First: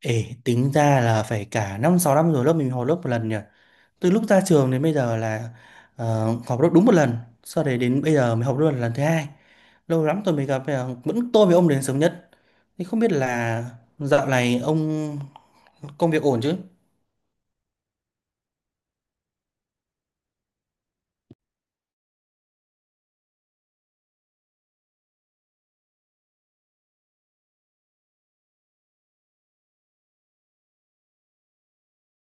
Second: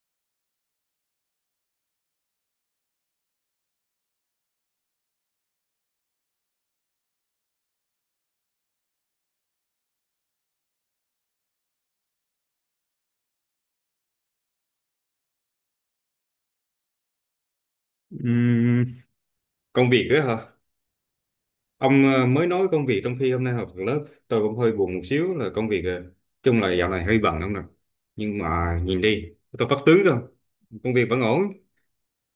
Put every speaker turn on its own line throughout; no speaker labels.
Ê, tính ra là phải cả 5 6 năm rồi lớp mình họp lớp một lần nhỉ. Từ lúc ra trường đến bây giờ là họp lớp đúng một lần, sau đấy đến bây giờ mới họp lớp lần thứ hai. Lâu lắm tôi mới gặp bây giờ vẫn tôi với ông đến sớm nhất. Thì không biết là dạo này ông công việc ổn chứ?
Ừm, Công việc đó hả? Ông mới nói công việc trong khi hôm nay học lớp tôi cũng hơi buồn một xíu là công việc chung là dạo này hơi bận không nè. Nhưng mà nhìn đi, tôi phát tướng không? Công việc vẫn ổn.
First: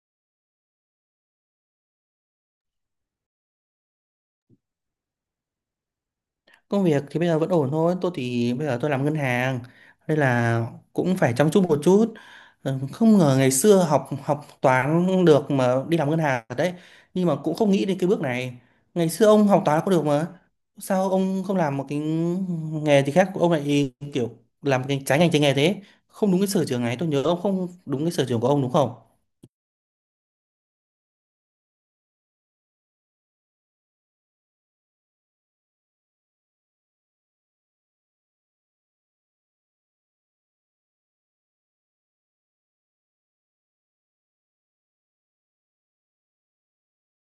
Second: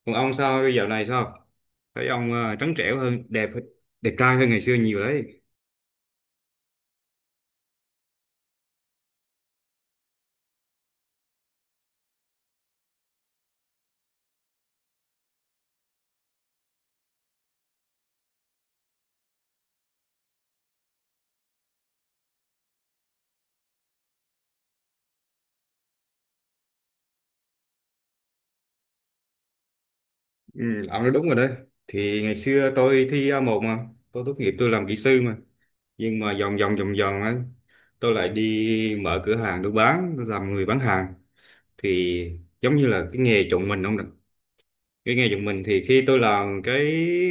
Còn ông sao dạo này sao? Thấy ông trắng trẻo hơn, đẹp đẹp trai hơn ngày xưa nhiều đấy.
Công việc thì bây giờ vẫn ổn thôi. Tôi thì bây giờ tôi làm ngân hàng nên là cũng phải chăm chút một chút. Ừ, không ngờ ngày xưa học học toán được mà đi làm ngân hàng thật đấy. Nhưng mà cũng không nghĩ đến cái bước này. Ngày xưa ông học toán có được mà. Sao ông không làm một cái nghề gì khác ông lại kiểu làm cái trái ngành trái nghề thế? Không đúng cái sở trường này. Tôi nhớ ông không đúng cái sở trường của ông đúng không?
Ừ, ông nói đúng rồi đấy. Thì ngày xưa tôi thi A1 mà, tôi tốt nghiệp tôi làm kỹ sư mà. Nhưng mà vòng vòng ấy, tôi lại đi mở cửa hàng tôi bán, tôi làm người bán hàng thì giống như là cái nghề chọn mình không được, cái nghề chọn mình thì khi tôi làm cái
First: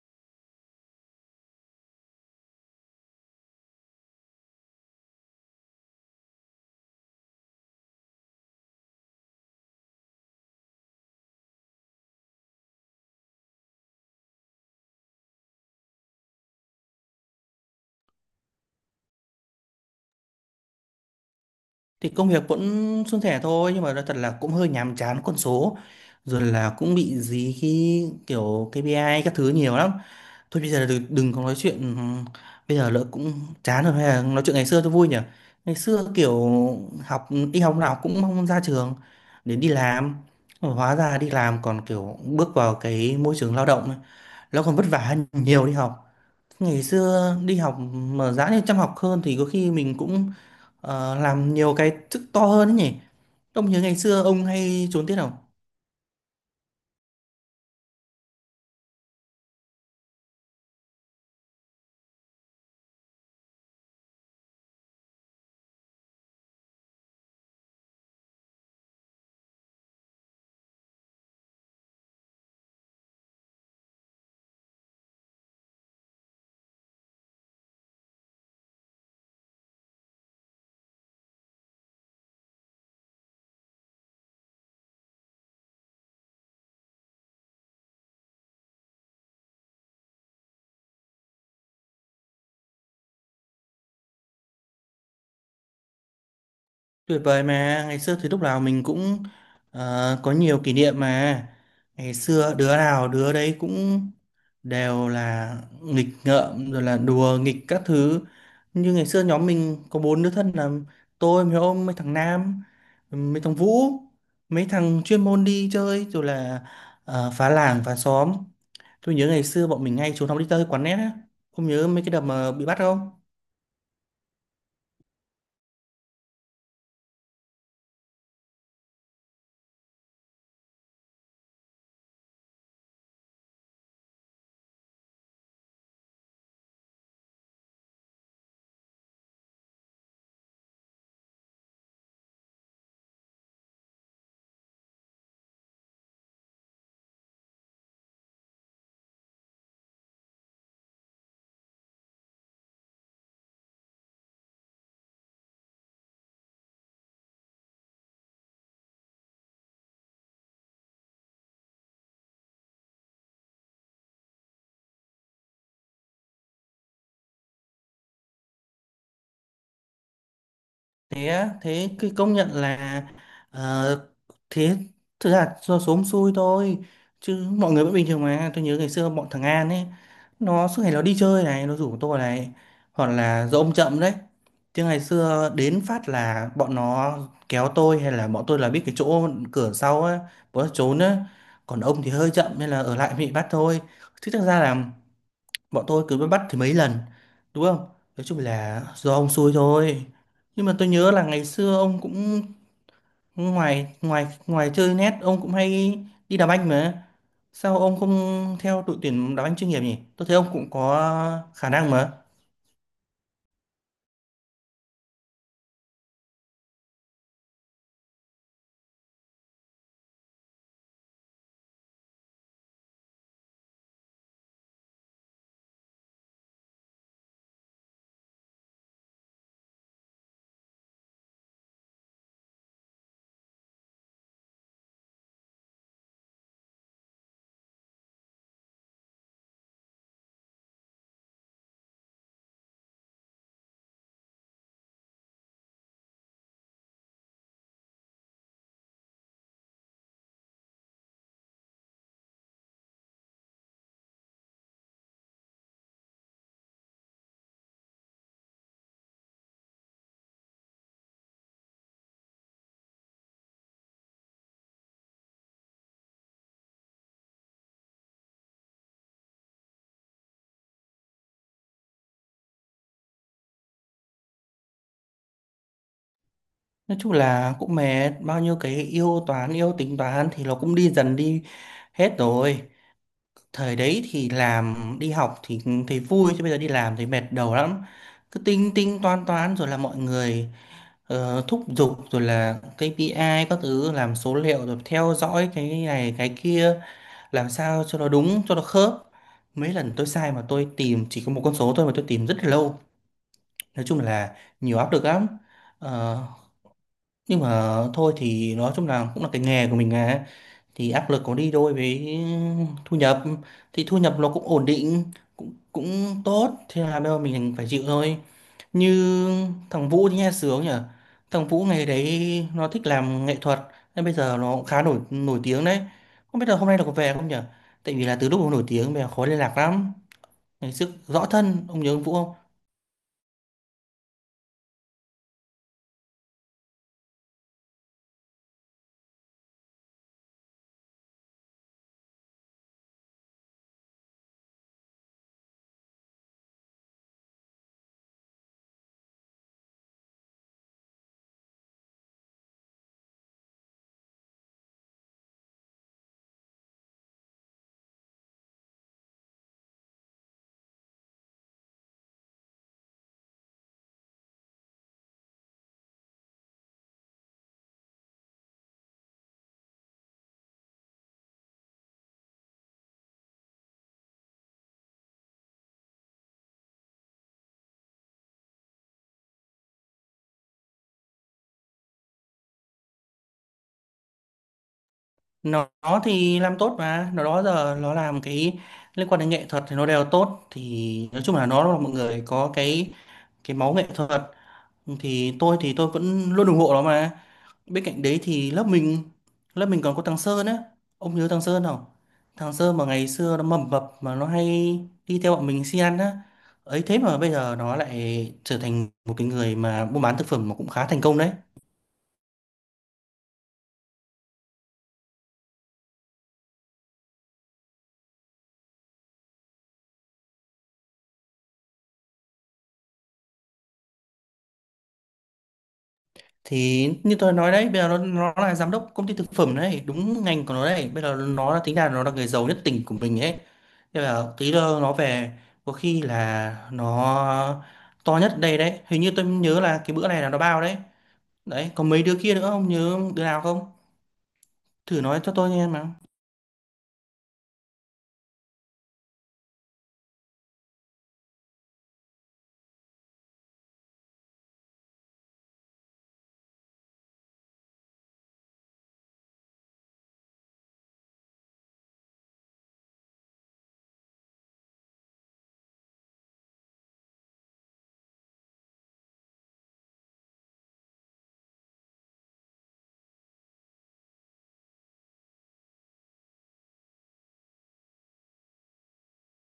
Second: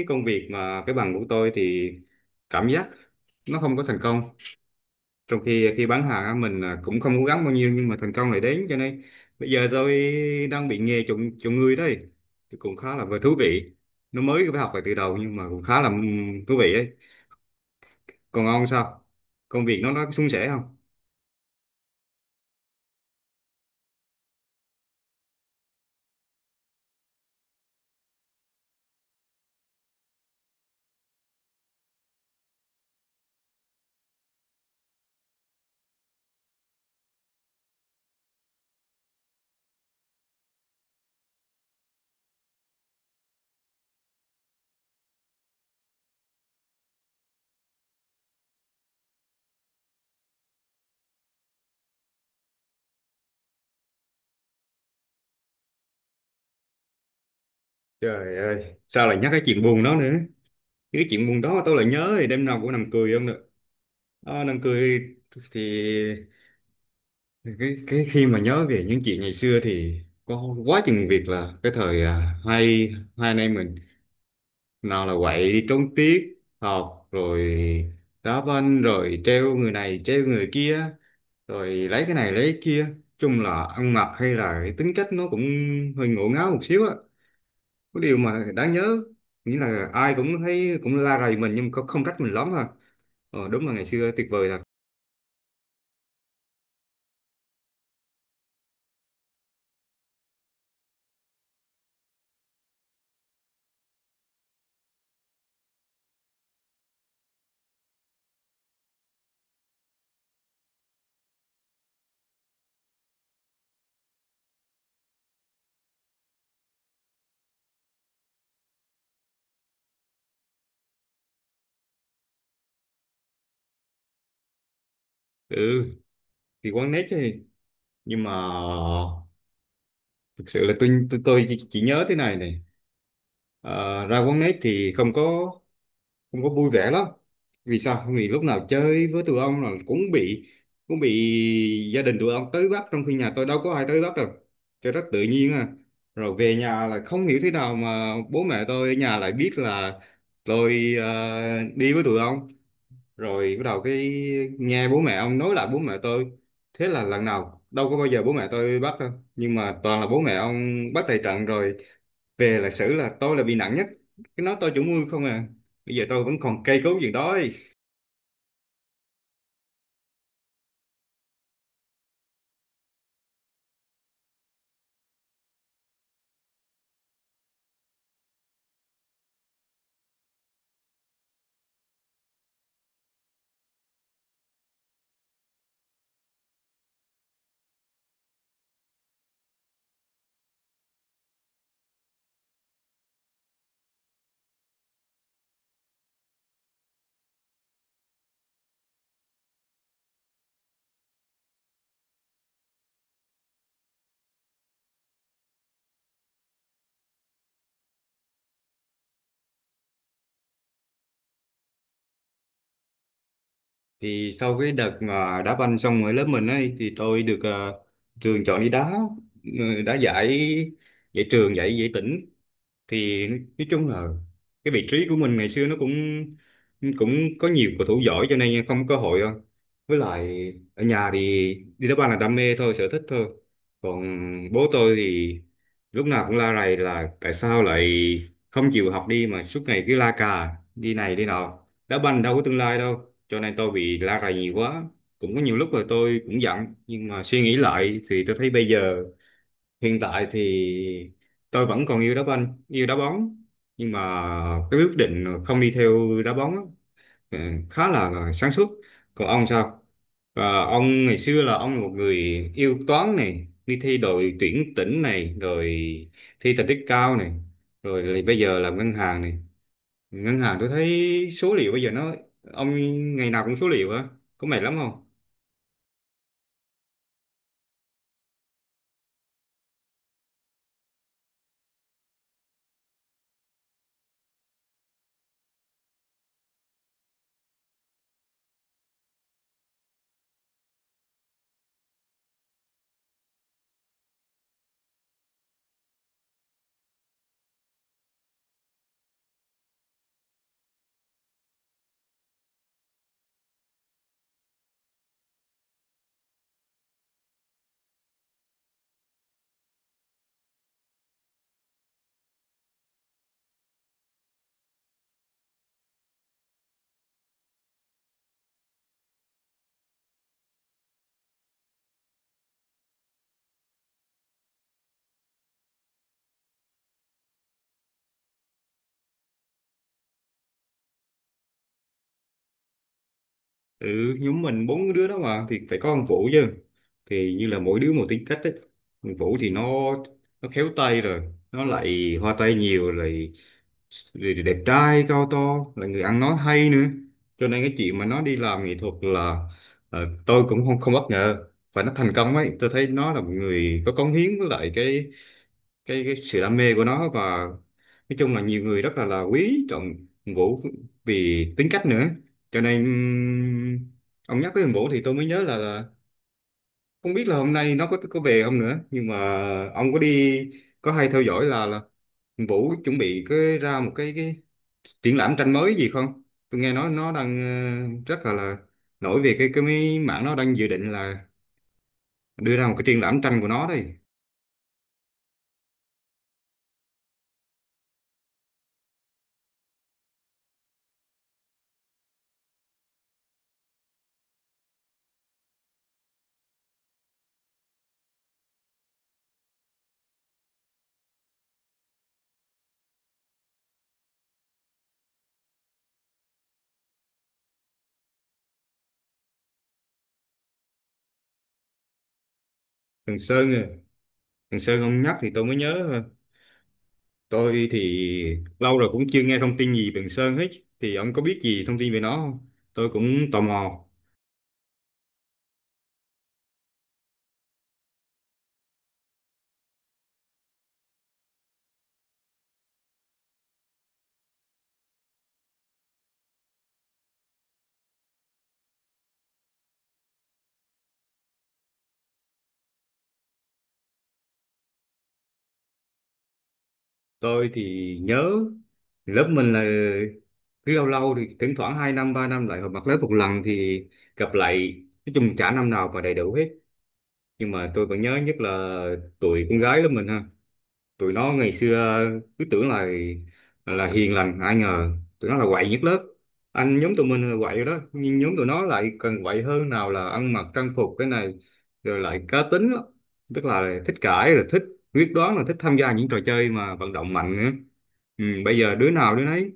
công việc mà cái bằng của tôi thì cảm giác nó không có thành công, trong khi khi bán hàng á, mình à, cũng không cố gắng bao nhiêu nhưng mà thành công lại đến, cho nên bây giờ tôi đang bị nghề chọn chọn người đấy, thì cũng khá là vừa thú vị, nó mới phải học lại từ đầu nhưng mà cũng khá là thú vị ấy. Còn ông sao, công việc nó suôn sẻ không?
Thì công việc vẫn suôn sẻ thôi, nhưng mà nói thật là cũng hơi nhàm chán con số, rồi là cũng bị dí khi kiểu KPI các thứ nhiều lắm. Thôi bây giờ đừng có nói chuyện bây giờ lỡ cũng chán rồi, hay là nói chuyện ngày xưa cho vui nhỉ. Ngày xưa kiểu học đi học nào cũng mong ra trường để đi làm, hóa ra đi làm còn kiểu bước vào cái môi trường lao động ấy, nó còn vất vả hơn nhiều đi học. Ngày xưa đi học mà giá như chăm học hơn thì có khi mình cũng làm nhiều cái chức to hơn ấy nhỉ. Ông nhớ ngày xưa ông hay trốn tiết không?
Trời ơi, sao lại nhắc cái chuyện buồn đó nữa, cái chuyện buồn đó tôi lại nhớ thì đêm nào cũng nằm cười không được. Năm cười thì cái khi mà nhớ về những chuyện ngày xưa thì có quá chừng việc, là cái thời hai hai anh em mình nào là quậy đi trốn tiết học rồi đá banh rồi treo người này treo người kia rồi lấy cái này lấy cái kia, chung là ăn mặc hay là cái tính cách nó cũng hơi ngổ ngáo một xíu á, có điều mà đáng nhớ, nghĩa là ai cũng thấy cũng la rầy mình nhưng mà không không trách mình lắm ha. Đúng là ngày xưa tuyệt vời thật.
Tuyệt vời mà ngày xưa thì lúc nào mình cũng có nhiều kỷ niệm mà. Ngày xưa đứa nào đứa đấy cũng đều là nghịch ngợm rồi là đùa nghịch các thứ, như ngày xưa nhóm mình có bốn đứa thân là tôi mấy ông, mấy thằng Nam, mấy thằng Vũ, mấy thằng chuyên môn đi chơi rồi là phá làng phá xóm. Tôi nhớ ngày xưa bọn mình hay trốn học đi chơi quán net á. Không nhớ mấy cái đợt mà bị bắt không?
Ừ, thì quán nét chứ, nhưng mà thực sự là tôi chỉ nhớ thế này này. Ờ, Ra quán nét thì không có vui vẻ lắm. Vì sao? Vì lúc nào chơi với tụi ông là cũng bị gia đình tụi ông tới bắt, trong khi nhà tôi đâu có ai tới bắt đâu, cho rất tự nhiên à. Rồi về nhà là không hiểu thế nào mà bố mẹ tôi ở nhà lại biết là tôi đi với tụi ông, rồi bắt đầu cái nghe bố mẹ ông nói lại bố mẹ tôi, thế là lần nào đâu có bao giờ bố mẹ tôi bắt đâu, nhưng mà toàn là bố mẹ ông bắt tại trận, rồi về là xử, là tôi là bị nặng nhất, cái nói tôi chủ mưu không à, bây giờ tôi vẫn còn cây cấu gì đó ấy.
Thế á, thế cái công nhận là ờ, thế thực ra do số xui thôi, chứ mọi người vẫn bình thường mà. Tôi nhớ ngày xưa bọn thằng An ấy, nó suốt ngày nó đi chơi này, nó rủ tôi này, hoặc là do ông chậm đấy. Chứ ngày xưa đến phát là bọn nó kéo tôi, hay là bọn tôi là biết cái chỗ cửa sau á, bọn nó trốn á. Còn ông thì hơi chậm nên là ở lại bị bắt thôi. Chứ thực ra là bọn tôi cứ bắt thì mấy lần đúng không. Nói chung là do ông xui thôi, nhưng mà tôi nhớ là ngày xưa ông cũng ngoài ngoài ngoài chơi net ông cũng hay đi đá banh mà. Sao ông không theo đội tuyển đá banh chuyên nghiệp nhỉ, tôi thấy ông cũng có khả năng mà.
Thì sau cái đợt mà đá banh xong ở lớp mình ấy thì tôi được trường chọn đi đá, đá giải giải trường giải giải tỉnh, thì nói chung là cái vị trí của mình ngày xưa nó cũng cũng có nhiều cầu thủ giỏi cho nên không có cơ hội. Với lại ở nhà thì đi đá banh là đam mê thôi, sở thích thôi, còn bố tôi thì lúc nào cũng la rầy là tại sao lại không chịu học đi mà suốt ngày cứ la cà đi này đi nọ, đá banh đâu có tương lai đâu, cho nên tôi bị la rầy nhiều quá, cũng có nhiều lúc là tôi cũng giận, nhưng mà suy nghĩ lại thì tôi thấy bây giờ hiện tại thì tôi vẫn còn yêu đá banh yêu đá bóng, nhưng mà cái quyết định không đi theo đá bóng á, Ừ, khá là sáng suốt. Còn ông sao? Và ông ngày xưa là ông là một người yêu toán này, đi thi đội tuyển tỉnh này, rồi thi thành tích cao này, rồi lại bây giờ làm ngân hàng này, ngân hàng tôi thấy số liệu bây giờ nó, ông ngày nào cũng số liệu á, có mệt lắm không?
Nói chung là cũng mệt, bao nhiêu cái yêu toán yêu tính toán thì nó cũng đi dần đi hết rồi. Thời đấy thì làm đi học thì thấy vui, chứ bây giờ đi làm thì mệt đầu lắm. Cứ tính tính toán toán rồi là mọi người thúc giục rồi là KPI các thứ, làm số liệu rồi theo dõi cái này cái kia, làm sao cho nó đúng cho nó khớp. Mấy lần tôi sai mà tôi tìm chỉ có một con số thôi mà tôi tìm rất là lâu. Nói chung là nhiều áp lực lắm. Ờ, nhưng mà thôi thì nói chung là cũng là cái nghề của mình à, thì áp lực có đi đôi với thu nhập, thì thu nhập nó cũng ổn định, cũng cũng tốt, thế là bây giờ mình phải chịu thôi. Như thằng Vũ thì nghe sướng nhỉ, thằng Vũ ngày đấy nó thích làm nghệ thuật nên bây giờ nó cũng khá nổi nổi tiếng đấy. Không biết là hôm nay nó có về không nhỉ, tại vì là từ lúc nó nổi tiếng bây giờ khó liên lạc lắm. Ngày trước rõ thân, ông nhớ ông Vũ không?
Ừ, nhóm mình bốn đứa đó mà thì phải có ông Vũ chứ, thì như là mỗi đứa một tính cách ấy. Ông Vũ thì nó khéo tay rồi nó lại hoa tay nhiều rồi, rồi thì đẹp trai cao to, là người ăn nói hay nữa, cho nên cái chuyện mà nó đi làm nghệ thuật là tôi cũng không không bất ngờ. Và nó thành công ấy, tôi thấy nó là một người có cống hiến, với lại cái sự đam mê của nó, và nói chung là nhiều người rất là quý trọng Hùng Vũ, vì tính cách nữa. Cho nên ông nhắc tới Hùng Vũ thì tôi mới nhớ là không biết là hôm nay nó có về không nữa. Nhưng mà ông có đi, có hay theo dõi là Hùng Vũ chuẩn bị cái ra một cái triển lãm tranh mới gì không? Tôi nghe nói nó đang rất là nổi về cái mấy mảng, nó đang dự định là đưa ra một cái triển lãm tranh của nó đây.
Nó thì làm tốt mà, nó đó giờ nó làm cái liên quan đến nghệ thuật thì nó đều tốt. Thì nói chung là nó là một người có cái máu nghệ thuật, thì tôi vẫn luôn ủng hộ nó mà. Bên cạnh đấy thì lớp mình còn có thằng Sơn á. Ông nhớ thằng Sơn không? Thằng Sơn mà ngày xưa nó mầm mập mà nó hay đi theo bọn mình si ăn á. Ấy thế mà bây giờ nó lại trở thành một cái người mà buôn bán thực phẩm mà cũng khá thành công đấy.
Thằng Sơn, à. Thằng Sơn ông nhắc thì tôi mới nhớ ha. Tôi thì lâu rồi cũng chưa nghe thông tin gì về thằng Sơn hết. Thì ông có biết gì thông tin về nó không? Tôi cũng tò mò.
Thì như tôi nói đấy, bây giờ nó là giám đốc công ty thực phẩm đấy, đúng ngành của nó đấy. Bây giờ nó là tính là nó là người giàu nhất tỉnh của mình ấy. Thế là tí nữa nó về có khi là nó to nhất đây đấy. Hình như tôi nhớ là cái bữa này là nó bao đấy. Đấy, có mấy đứa kia nữa không? Nhớ đứa nào không? Thử nói cho tôi nghe mà.
Tôi thì nhớ lớp mình là cứ lâu lâu thì thỉnh thoảng 2 năm 3 năm lại họp mặt lớp một lần thì gặp lại, nói chung chả năm nào mà đầy đủ hết, nhưng mà tôi vẫn nhớ nhất là tụi con gái lớp mình ha. Tụi nó ngày xưa cứ tưởng là hiền lành, ai ngờ tụi nó là quậy nhất lớp. Anh nhóm tụi mình là quậy rồi đó, nhưng nhóm tụi nó lại càng quậy hơn, nào là ăn mặc trang phục cái này, rồi lại cá tính lắm, tức là thích cãi rồi thích quyết đoán, là thích tham gia những trò chơi mà vận động mạnh nữa. Bây giờ đứa nào đứa nấy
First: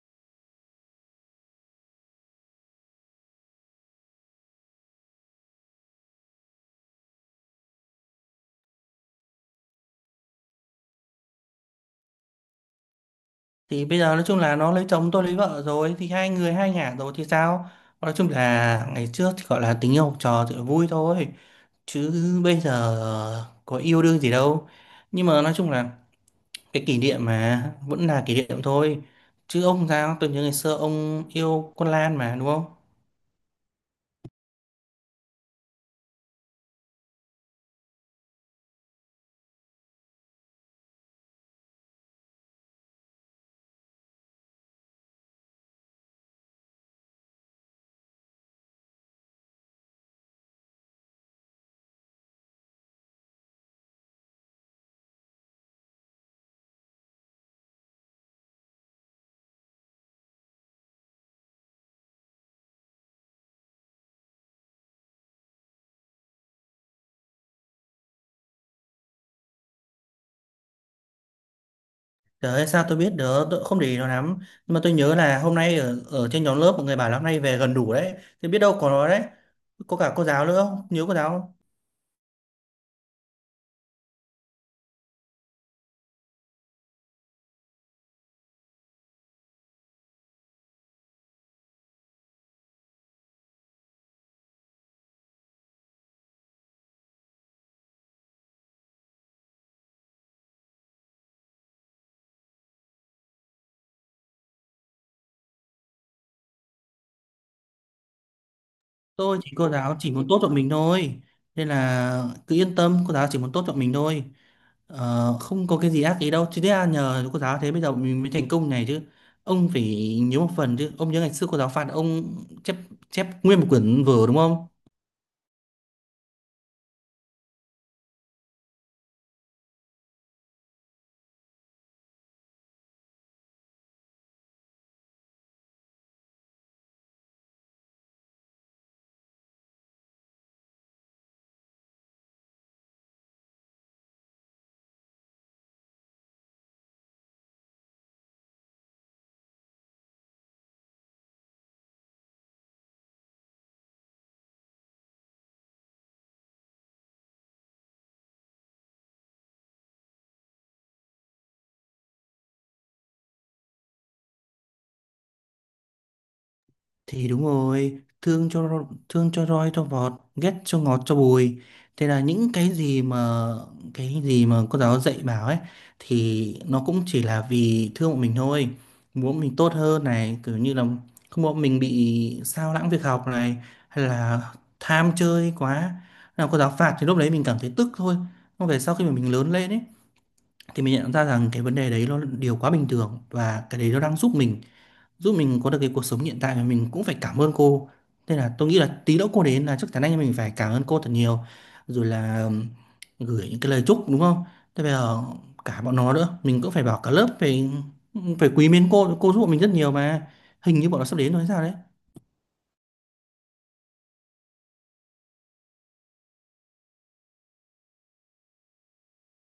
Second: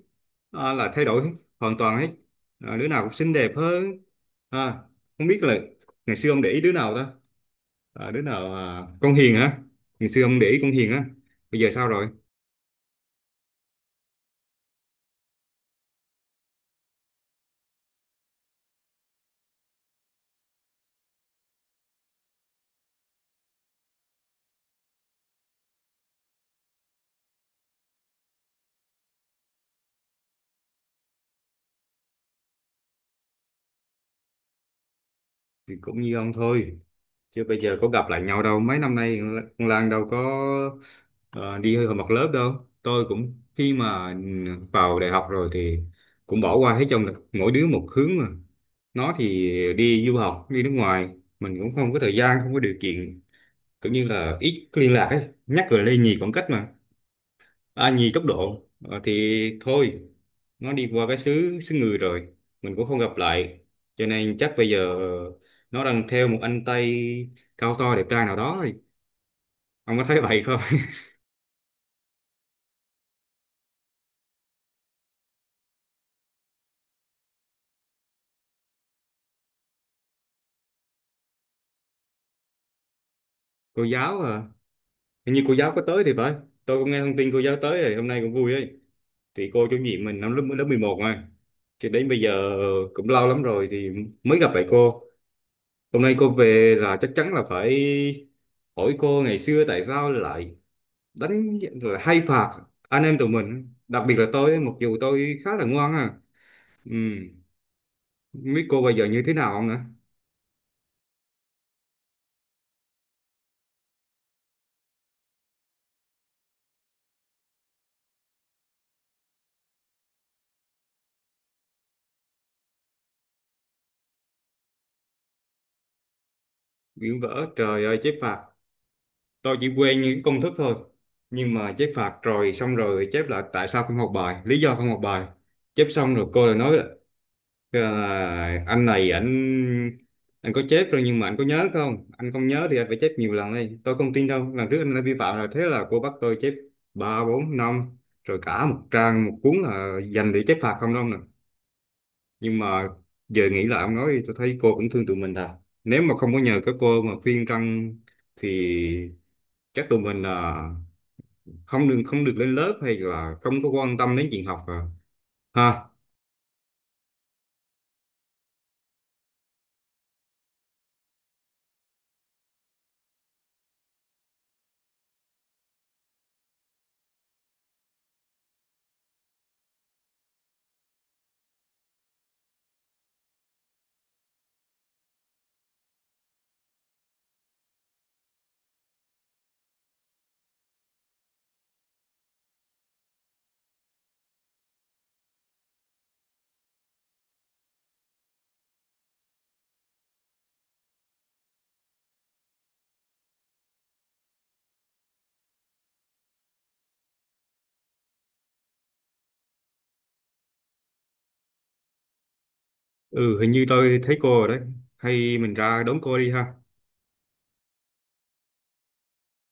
à, là thay đổi hết, hoàn toàn hết à, đứa nào cũng xinh đẹp hơn à, không biết là ngày xưa ông để ý đứa nào ta, à, đứa nào à, con Hiền hả? Ngày xưa ông để ý con Hiền á, bây giờ sao rồi?
Thì bây giờ nói chung là nó lấy chồng tôi lấy vợ rồi thì hai người hai ngả rồi thì sao? Nói chung là ngày trước thì gọi là tình yêu học trò thì vui thôi. Chứ bây giờ có yêu đương gì đâu. Nhưng mà nói chung là cái kỷ niệm mà vẫn là kỷ niệm thôi. Chứ ông sao? Tôi nhớ ngày xưa ông yêu con Lan mà đúng không?
Thì cũng như ông thôi, chứ bây giờ có gặp lại nhau đâu mấy năm nay, con Lan đâu có ờ, đi hơi học lớp đâu. Tôi cũng, khi mà vào đại học rồi thì cũng bỏ qua hết trơn, là mỗi đứa một hướng mà, nó thì đi du học đi nước ngoài, mình cũng không có thời gian không có điều kiện, cũng như là ít liên lạc ấy, nhắc rồi lây nhì khoảng cách mà, à, nhì tốc độ. Thì thôi, nó đi qua cái xứ xứ người rồi, mình cũng không gặp lại, cho nên chắc bây giờ nó đang theo một anh Tây cao to đẹp trai nào đó rồi, ông có thấy vậy không?
Trời ơi, sao tôi biết được, tôi cũng không để ý nó lắm. Nhưng mà tôi nhớ là hôm nay ở trên nhóm lớp mọi người bảo là hôm nay về gần đủ đấy. Thì biết đâu có nó đấy. Có cả cô giáo nữa không? Nhớ cô giáo không?
Cô giáo à, hình như cô giáo có tới thì phải, tôi cũng nghe thông tin cô giáo tới rồi, hôm nay cũng vui ấy. Thì cô chủ nhiệm mình năm lớp lớp 11 mà, thì đến bây giờ cũng lâu lắm rồi thì mới gặp lại cô, hôm nay cô về là chắc chắn là phải hỏi cô ngày xưa tại sao lại đánh rồi hay phạt anh em tụi mình, đặc biệt là tôi, mặc dù tôi khá là ngoan à. Ừ. Không biết cô bây giờ như thế
Tôi chỉ,
nào
cô
nữa.
giáo chỉ muốn tốt cho mình thôi. Nên là cứ yên tâm, cô giáo chỉ muốn tốt cho mình thôi. Không có cái gì ác ý đâu. Chứ thế là nhờ cô giáo thế bây giờ mình mới thành công này chứ. Ông phải nhớ một phần chứ. Ông nhớ ngày xưa cô giáo phạt ông chép chép nguyên một quyển vở đúng không?
Biển vỡ, trời ơi chép phạt, tôi chỉ quen những công thức thôi, nhưng mà chép phạt rồi xong rồi chép lại, tại sao không học bài, lý do không học bài, chép xong rồi cô lại nói, Ờ, anh này, anh có chết rồi nhưng mà anh có nhớ không, anh không nhớ thì anh phải chép nhiều lần đây, tôi không tin đâu, lần trước anh đã vi phạm rồi, thế là cô bắt tôi chép ba bốn năm, rồi cả một trang một cuốn là dành để chép phạt không đâu nè. Nhưng mà giờ nghĩ lại ông nói thì tôi thấy cô cũng thương tụi mình à, nếu mà không có nhờ các cô mà khuyên răn thì chắc tụi mình là không được lên lớp, hay là không có quan tâm đến chuyện học à, ha.
Thì đúng rồi, thương cho roi cho vọt, ghét cho ngọt cho bùi. Thế là những cái gì mà cô giáo dạy bảo ấy thì nó cũng chỉ là vì thương bọn mình thôi, muốn mình tốt hơn này, kiểu như là không muốn mình bị sao lãng việc học này, hay là tham chơi quá. Nào cô giáo phạt thì lúc đấy mình cảm thấy tức thôi. Còn về sau khi mà mình lớn lên ấy thì mình nhận ra rằng cái vấn đề đấy nó là điều quá bình thường, và cái đấy nó đang giúp mình có được cái cuộc sống hiện tại, mà mình cũng phải cảm ơn cô. Nên là tôi nghĩ là tí nữa cô đến là chắc chắn anh em mình phải cảm ơn cô thật nhiều, rồi là gửi những cái lời chúc đúng không. Thế bây giờ cả bọn nó nữa mình cũng phải bảo cả lớp phải phải quý mến cô giúp bọn mình rất nhiều mà. Hình như bọn nó sắp đến rồi hay sao đấy.
Ừ, hình như tôi thấy cô rồi đấy, hay mình ra đón cô đi ha.